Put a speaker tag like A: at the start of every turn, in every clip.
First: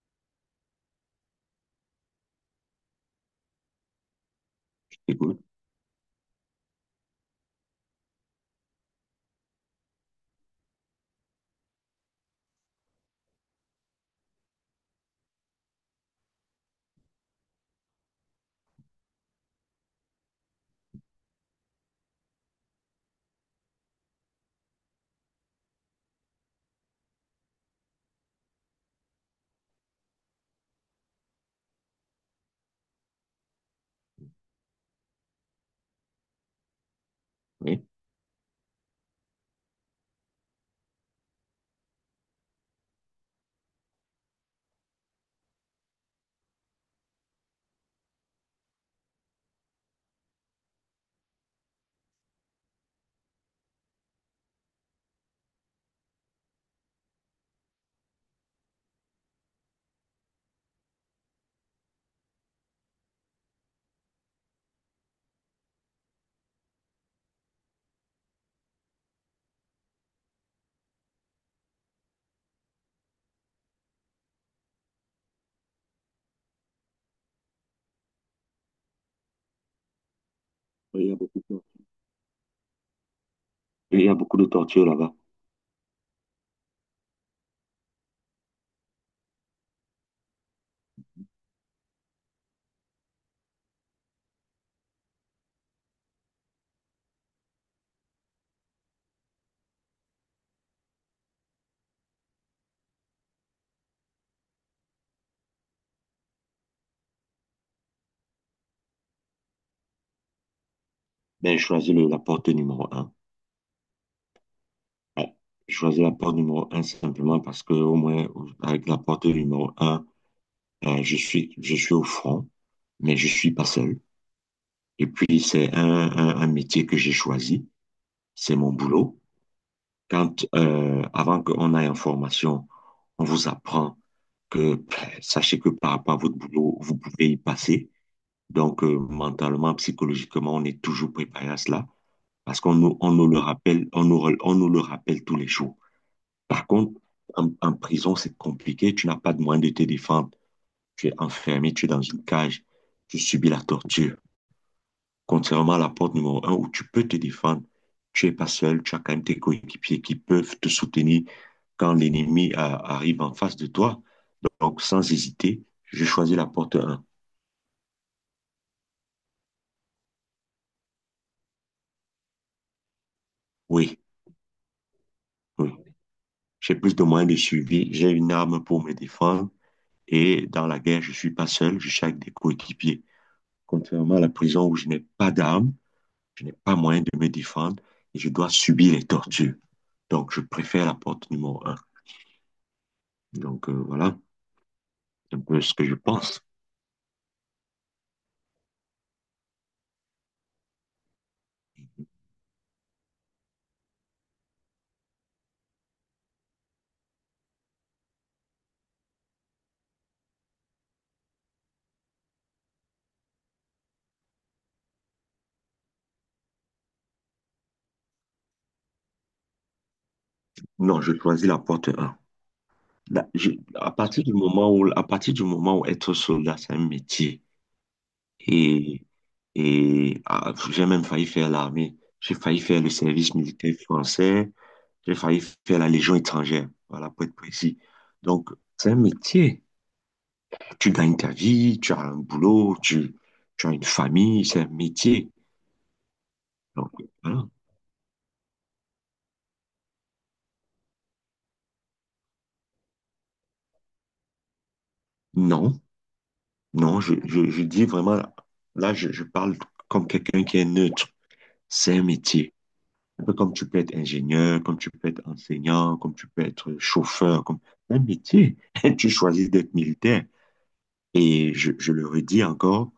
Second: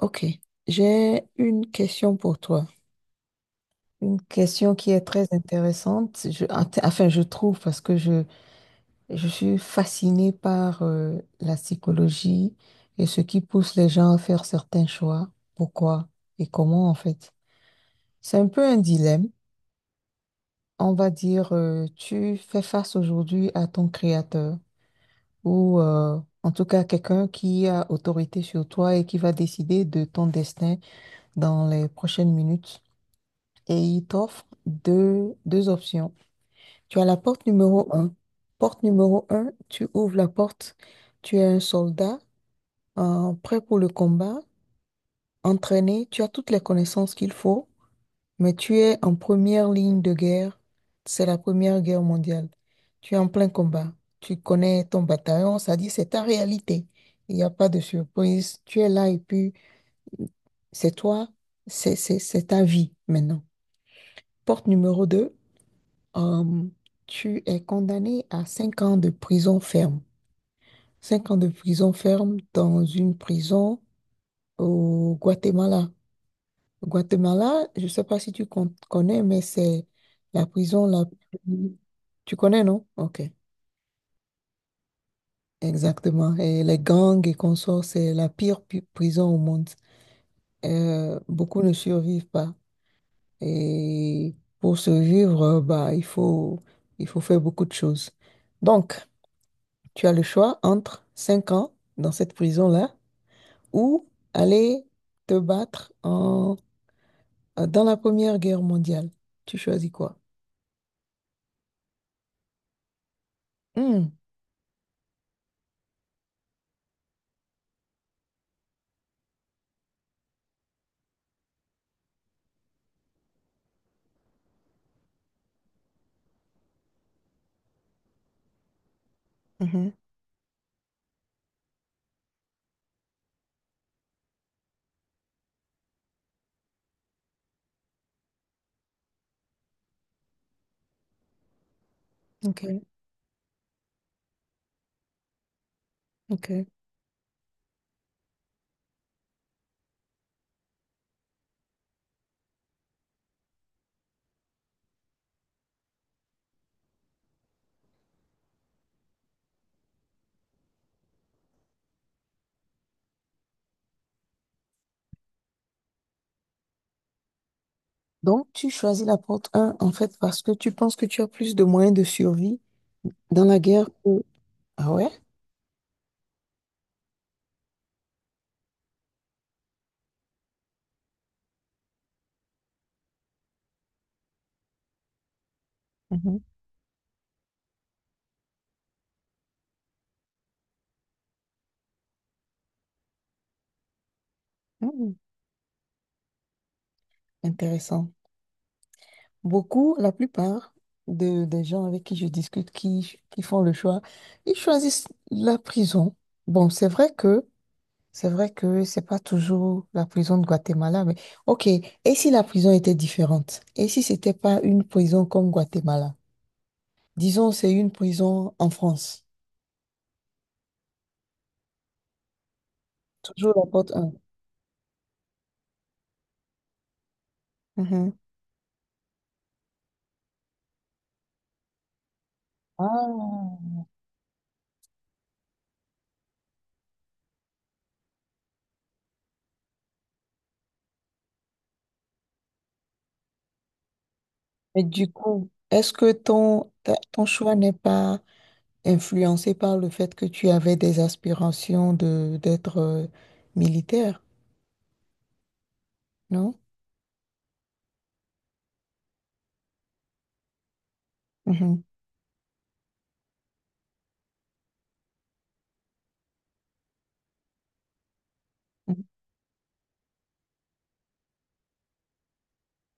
A: Ok, j'ai une question pour toi. Une question qui est très
B: Écoute,
A: intéressante. Je trouve parce que je suis fascinée par la psychologie et ce qui pousse les gens à faire certains choix. Pourquoi et comment en fait. C'est un peu un dilemme. On va dire, tu fais face aujourd'hui à ton créateur ou en tout cas quelqu'un qui a autorité sur toi et qui va décider de ton destin dans les prochaines minutes. Et il t'offre deux options. Tu as la porte
B: oui.
A: numéro un. Porte numéro un, tu ouvres la porte, tu es un soldat prêt pour le combat, entraîné, tu as toutes les connaissances qu'il faut, mais tu es en première ligne de guerre. C'est la Première Guerre mondiale. Tu es en plein combat. Tu connais ton bataillon, ça dit c'est ta réalité. Il n'y a pas de surprise. Tu es là et puis c'est toi, c'est ta vie maintenant. Porte numéro 2. Euh, Tu es condamné à 5 ans de prison ferme. 5 ans de prison ferme dans une prison au Guatemala. Au Guatemala, je ne sais pas si connais, mais c'est la prison la
B: Oui, il y a beaucoup de...
A: plus... Tu connais, non? Ok,
B: Il y a beaucoup de tortures là-bas.
A: exactement. Et les gangs et consorts, c'est la pire prison au monde. Beaucoup ne survivent pas. Et pour survivre, bah, il faut faire beaucoup de choses. Donc, tu as le choix entre 5 ans dans cette prison-là ou aller te battre dans la Première Guerre mondiale. Tu choisis quoi?
B: Ben, je choisis la porte numéro un.
A: Hmm,
B: Ouais. Je choisis la porte numéro un simplement parce que au moins, avec la porte numéro un, je suis au front, mais je suis pas seul. Et puis, c'est un métier que j'ai choisi. C'est mon boulot.
A: mhm,
B: Quand, avant qu'on aille en formation, on vous apprend que ben, sachez que par rapport à votre boulot, vous pouvez y passer. Donc, mentalement, psychologiquement, on est toujours préparé à cela. Parce
A: ok,
B: qu'on nous, on nous le rappelle, on nous le rappelle tous les jours. Par
A: ok.
B: contre, en prison, c'est compliqué, tu n'as pas de moyen de te défendre, tu es enfermé, tu es dans une cage, tu subis la torture. Contrairement à la porte numéro un où tu peux te défendre, tu n'es pas seul, tu as quand même tes coéquipiers qui peuvent te soutenir quand l'ennemi arrive en face de toi. Donc, sans hésiter, je choisis la porte un.
A: Donc, tu choisis la porte un en fait, parce que tu penses que tu as plus de moyens de survie dans la guerre
B: Oui,
A: que... Ah ouais?
B: oui. J'ai plus de moyens de suivi, j'ai une arme pour me défendre. Et dans la guerre, je suis pas seul, je suis avec des coéquipiers. Contrairement à la prison où je n'ai pas d'armes,
A: Mhm.
B: je n'ai pas moyen de me défendre et je dois subir les tortures. Donc, je préfère la porte numéro un. Donc, voilà
A: Hmm,
B: un peu ce que je pense.
A: intéressant. Beaucoup, la plupart des gens avec qui je discute, qui font le choix, ils choisissent la prison. Bon, c'est vrai que c'est vrai que c'est pas toujours la prison de Guatemala, mais ok. Et si la prison était différente? Et si c'était pas une prison comme Guatemala? Disons, c'est une prison en France.
B: Non, je choisis la porte un. Là,
A: Toujours la
B: à
A: porte 1.
B: partir du moment où, à partir du moment où être soldat, c'est un métier. Et, j'ai même failli faire l'armée. J'ai failli faire le service
A: Ah,
B: militaire français. J'ai failli faire la Légion étrangère, voilà, pour être précis. Donc, c'est un métier. Tu gagnes ta vie, tu as un boulot, tu as une famille, c'est un
A: mais du
B: métier.
A: coup, est-ce que
B: Donc,
A: ton
B: voilà.
A: choix n'est pas influencé par le fait que tu avais des aspirations de d'être militaire,
B: Non,
A: non?
B: non, je dis vraiment, là, je parle comme quelqu'un qui est neutre.
A: Mhm,
B: C'est un métier. Un peu comme tu peux être ingénieur, comme tu peux être enseignant, comme tu peux être chauffeur, comme un métier.
A: mhm.
B: Tu choisis d'être militaire. Et je le redis encore,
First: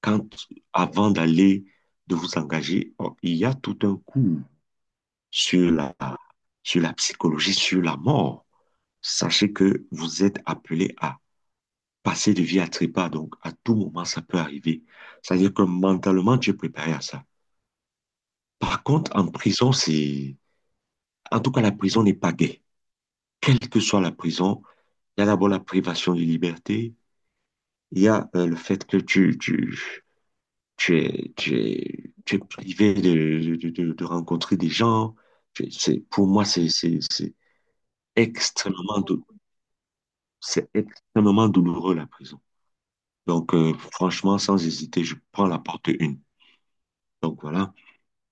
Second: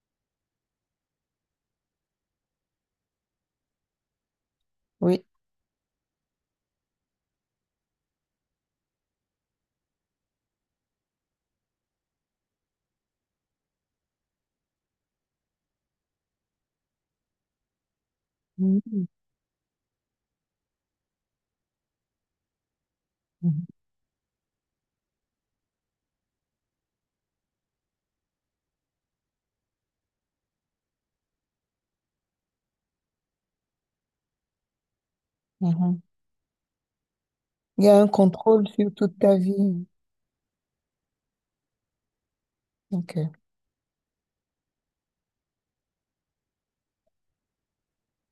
B: quand, avant d'aller, de vous engager, oh, il y a tout un cours
A: Oui.
B: sur la, sur la psychologie, sur la mort. Sachez que vous êtes appelé à passer de vie à trépas, donc à tout moment, ça peut arriver. C'est-à-dire que mentalement, tu es préparé à ça. Par
A: Mhm,
B: contre, en prison, c'est... En tout cas, la prison n'est pas gaie. Quelle
A: mhm,
B: que soit la prison, il y a d'abord la privation de liberté, il y a le fait que tu es, tu es privé de, de rencontrer des gens.
A: mhm.
B: C'est, pour moi, c'est
A: Il y a un contrôle sur
B: extrêmement,
A: toute ta vie.
B: c'est extrêmement douloureux, la prison.
A: Ok.
B: Donc, franchement, sans hésiter, je prends la porte une. Donc, voilà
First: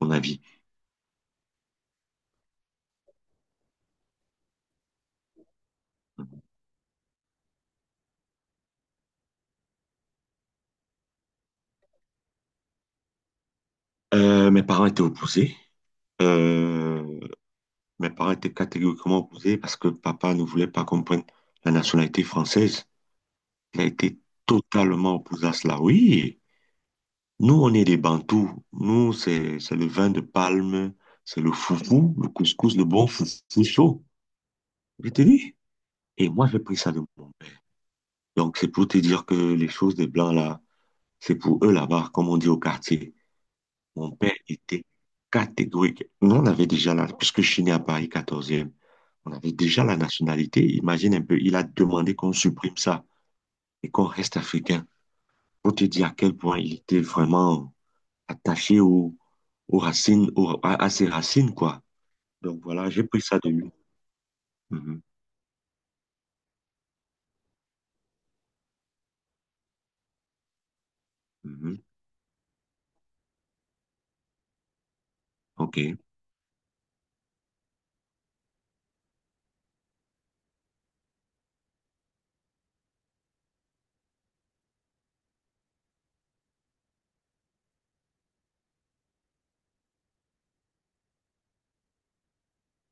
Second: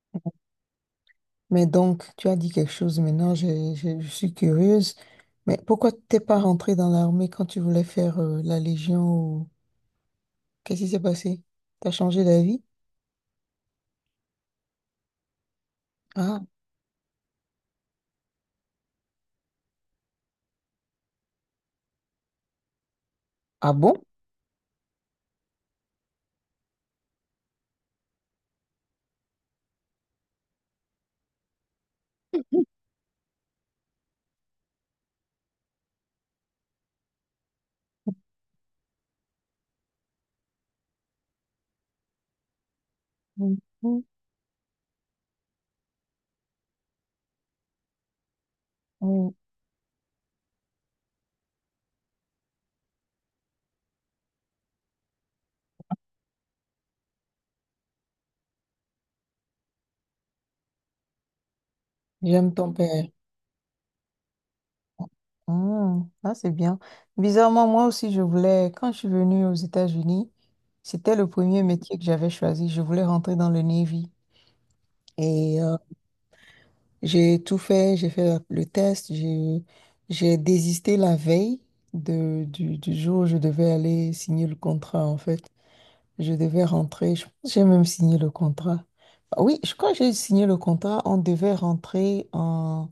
B: mon avis.
A: Mais donc, tu as dit quelque chose maintenant, suis curieuse. Mais pourquoi t'es pas rentré dans l'armée quand tu voulais faire la Légion ou... Qu'est-ce qui s'est passé? T'as changé d'avis?
B: Mes parents étaient opposés.
A: Ah,
B: Euh, mes parents étaient catégoriquement opposés parce que papa ne voulait pas qu'on prenne la nationalité française.
A: ah
B: Il a
A: bon?
B: été totalement opposé à cela. Oui. Nous, on est des Bantous. Nous, c'est le vin de palme, c'est le foufou, le couscous, le bon foufou chaud. Je te dis. Et moi, j'ai pris ça de mon père. Donc, c'est pour te dire que les choses des Blancs, là, c'est pour eux là-bas, comme on dit au quartier.
A: Mhm,
B: Mon père était catégorique. Nous, on avait déjà la, puisque je suis né à Paris quatorzième,
A: mhm.
B: on avait déjà la nationalité. Imagine un peu, il a demandé qu'on supprime ça et qu'on reste africain. Pour te dire à quel point il était vraiment attaché aux, aux racines, à ses racines, quoi.
A: J'aime
B: Donc
A: ton
B: voilà, j'ai
A: père.
B: pris ça de lui. Mhm,
A: Hmm, ah c'est bien. Bizarrement, moi aussi, je voulais, quand je suis venue aux États-Unis, c'était le premier
B: mhm.
A: métier que j'avais choisi. Je voulais rentrer dans le Navy. Et
B: OK.
A: j'ai tout fait, j'ai fait le test, j'ai désisté la veille de, du jour où je devais aller signer le contrat, en fait. Je devais rentrer. Je pense que j'ai même signé le contrat. Ah oui, je crois que j'ai signé le contrat. On devait rentrer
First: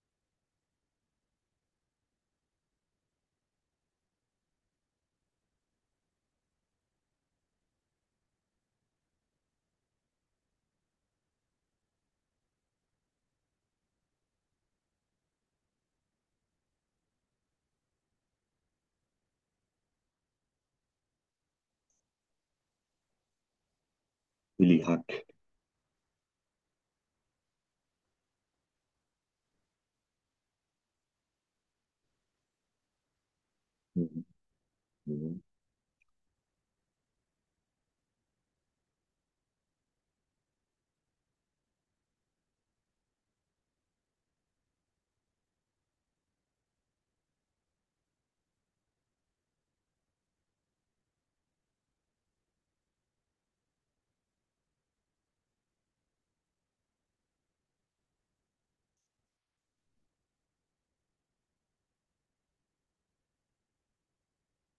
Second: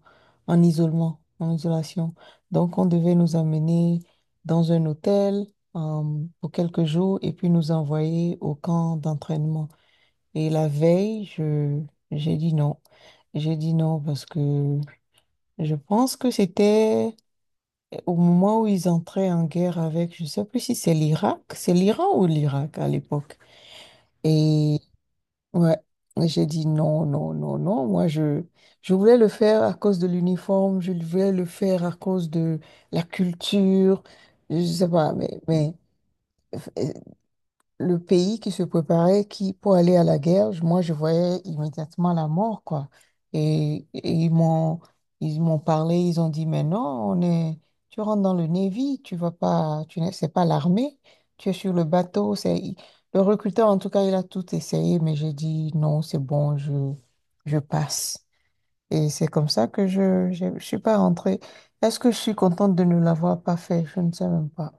A: en isolement, en isolation. Donc, on devait nous amener dans un hôtel euh, pour quelques jours et puis nous envoyer au camp d'entraînement. Et la veille, j'ai dit non. J'ai dit non parce que je pense que c'était au moment où ils entraient en guerre avec, je ne sais plus si c'est l'Irak, c'est l'Iran ou l'Irak à l'époque. Et
B: L'Irak.
A: ouais. Et j'ai dit non, non, non, non. Moi, je voulais le faire à cause de l'uniforme, je voulais le faire à cause de la culture,
B: Mhm,
A: je sais pas,
B: mhm.
A: mais euh, le pays qui se préparait qui, pour aller à la guerre, moi, je voyais immédiatement la mort, quoi. Et ils m'ont parlé, ils ont dit, mais non, tu rentres dans le Navy, tu vas pas, tu n'es, c'est pas l'armée, tu es sur le bateau. Le recruteur, en tout cas, il a tout essayé, mais j'ai dit, non, c'est bon, je passe. Et c'est comme ça que je suis pas rentrée. Est-ce que je suis contente de ne l'avoir pas fait? Je ne sais même pas.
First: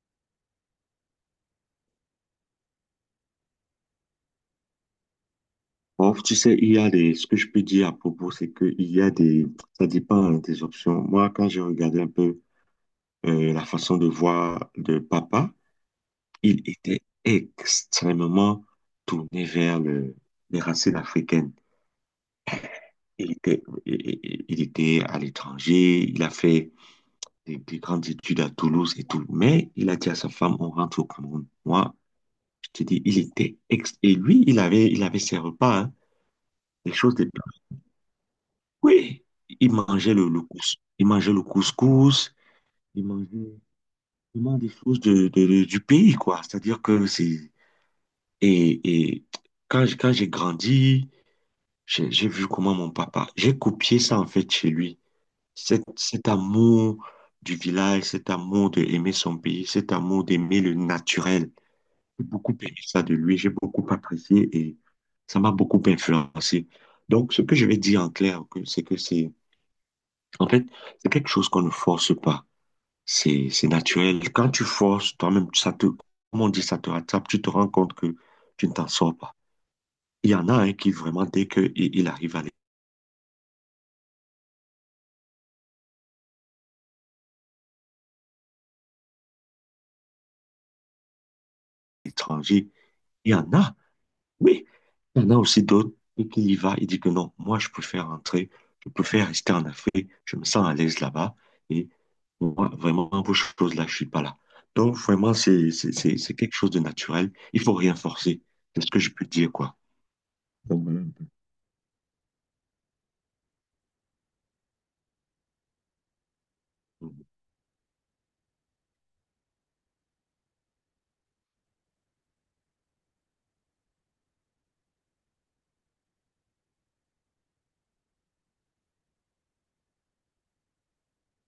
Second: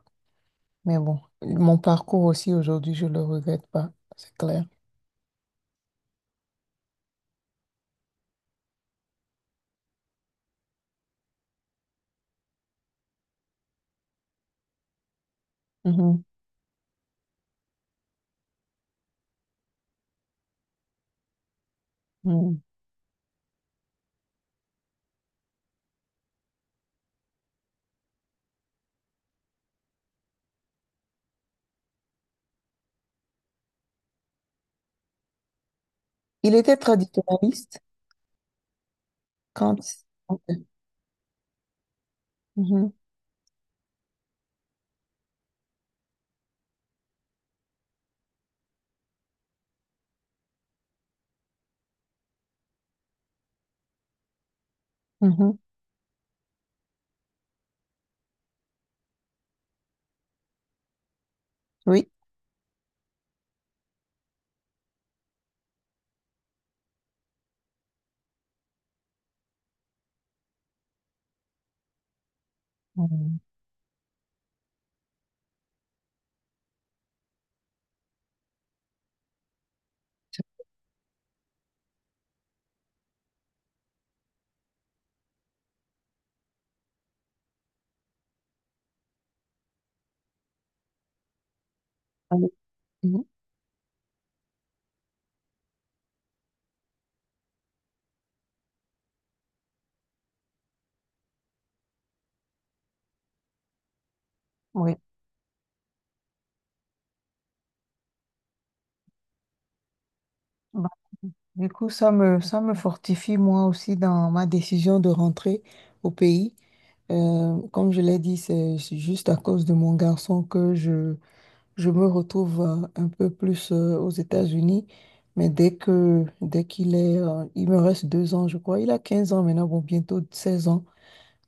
A: Mais bon, mon parcours aussi aujourd'hui, je le regrette pas, c'est clair.
B: Bon, tu sais, il y a des, ce que je peux dire à propos, c'est que il y a des, ça dépend hein, des options. Moi, quand j'ai regardé un peu la façon de voir de papa,
A: Mhm,
B: il était extrêmement tourné vers le, les racines africaines.
A: mhm.
B: Il était, il était à l'étranger, il a fait des grandes études à Toulouse et tout. Mais il a dit à sa femme, on rentre au Cameroun. Moi, je te dis, il était ex... Et lui, il avait ses repas, hein,
A: Il était
B: les choses de...
A: traditionnaliste
B: Oui, il
A: quand...
B: mangeait le couscous. Il mangeait le couscous.
A: Mhm,
B: Il mangeait vraiment des choses de, du pays, quoi. C'est-à-dire que c'est... et quand, quand j'ai grandi, j'ai vu comment mon papa... J'ai copié ça, en fait, chez lui.
A: mhm.
B: Cet amour du village, cet amour d'aimer son pays, cet amour d'aimer le naturel.
A: Oui.
B: J'ai beaucoup aimé ça de lui, j'ai beaucoup apprécié et ça m'a beaucoup influencé. Donc, ce que je vais dire en clair, c'est que c'est, en fait, c'est quelque chose qu'on ne force pas.
A: Mhm.
B: C'est naturel. Quand tu forces, toi-même, ça te, comme on dit, ça te rattrape, tu te rends compte que tu ne t'en sors pas. Il y en a un qui vraiment, dès qu'il il arrive à
A: Allez.
B: l'étranger,
A: Mhm.
B: il y en a. Oui, il y en a aussi d'autres qui y va il dit que non, moi je préfère rentrer, je préfère rester en Afrique, je me sens à l'aise là-bas et moi vraiment pour ces choses-là, je suis pas là.
A: Oui.
B: Donc vraiment c'est quelque chose de naturel, il faut rien forcer. C'est ce que je peux dire quoi. Donc,
A: Bah,
B: voilà un
A: du coup, ça me fortifie moi aussi dans ma décision de rentrer au pays.
B: peu.
A: Comme je l'ai dit, c'est juste à cause de mon garçon que je me retrouve un peu plus aux États-Unis, mais dès qu'il est, il me reste 2 ans, je crois. Il a 15 ans maintenant, bon, bientôt 16 ans.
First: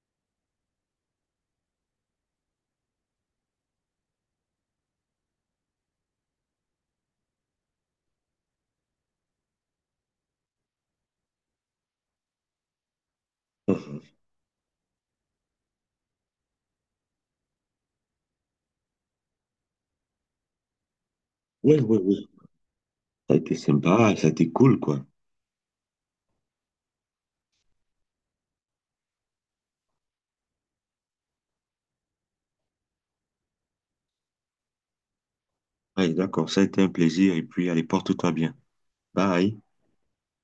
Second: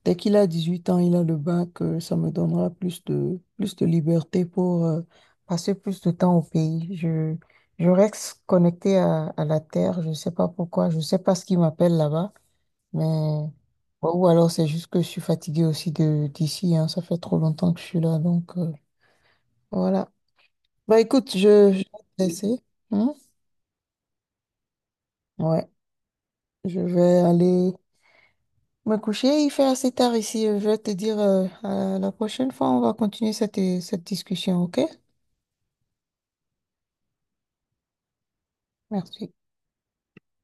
A: Dès qu'il a 18 ans, il a le bac, ça me donnera plus de liberté pour passer plus de temps au pays. Je reste connectée à la terre, je ne sais pas pourquoi, je ne sais pas ce qui m'appelle là-bas, mais...
B: Mhm.
A: Ou alors c'est juste que je suis fatiguée aussi de d'ici, hein. Ça fait trop longtemps que je suis là, donc voilà. Bah écoute,
B: Oui,
A: je vais
B: oui,
A: te
B: oui.
A: laisser, hein.
B: Ça a été sympa, ça a été cool quoi.
A: Ouais, je vais aller me coucher. Il fait assez tard ici. Je vais te dire, à la prochaine fois, on va continuer cette, cette discussion, ok?
B: Ouais, d'accord, ça a été un plaisir et puis allez, porte-toi bien.
A: Merci.
B: Bye.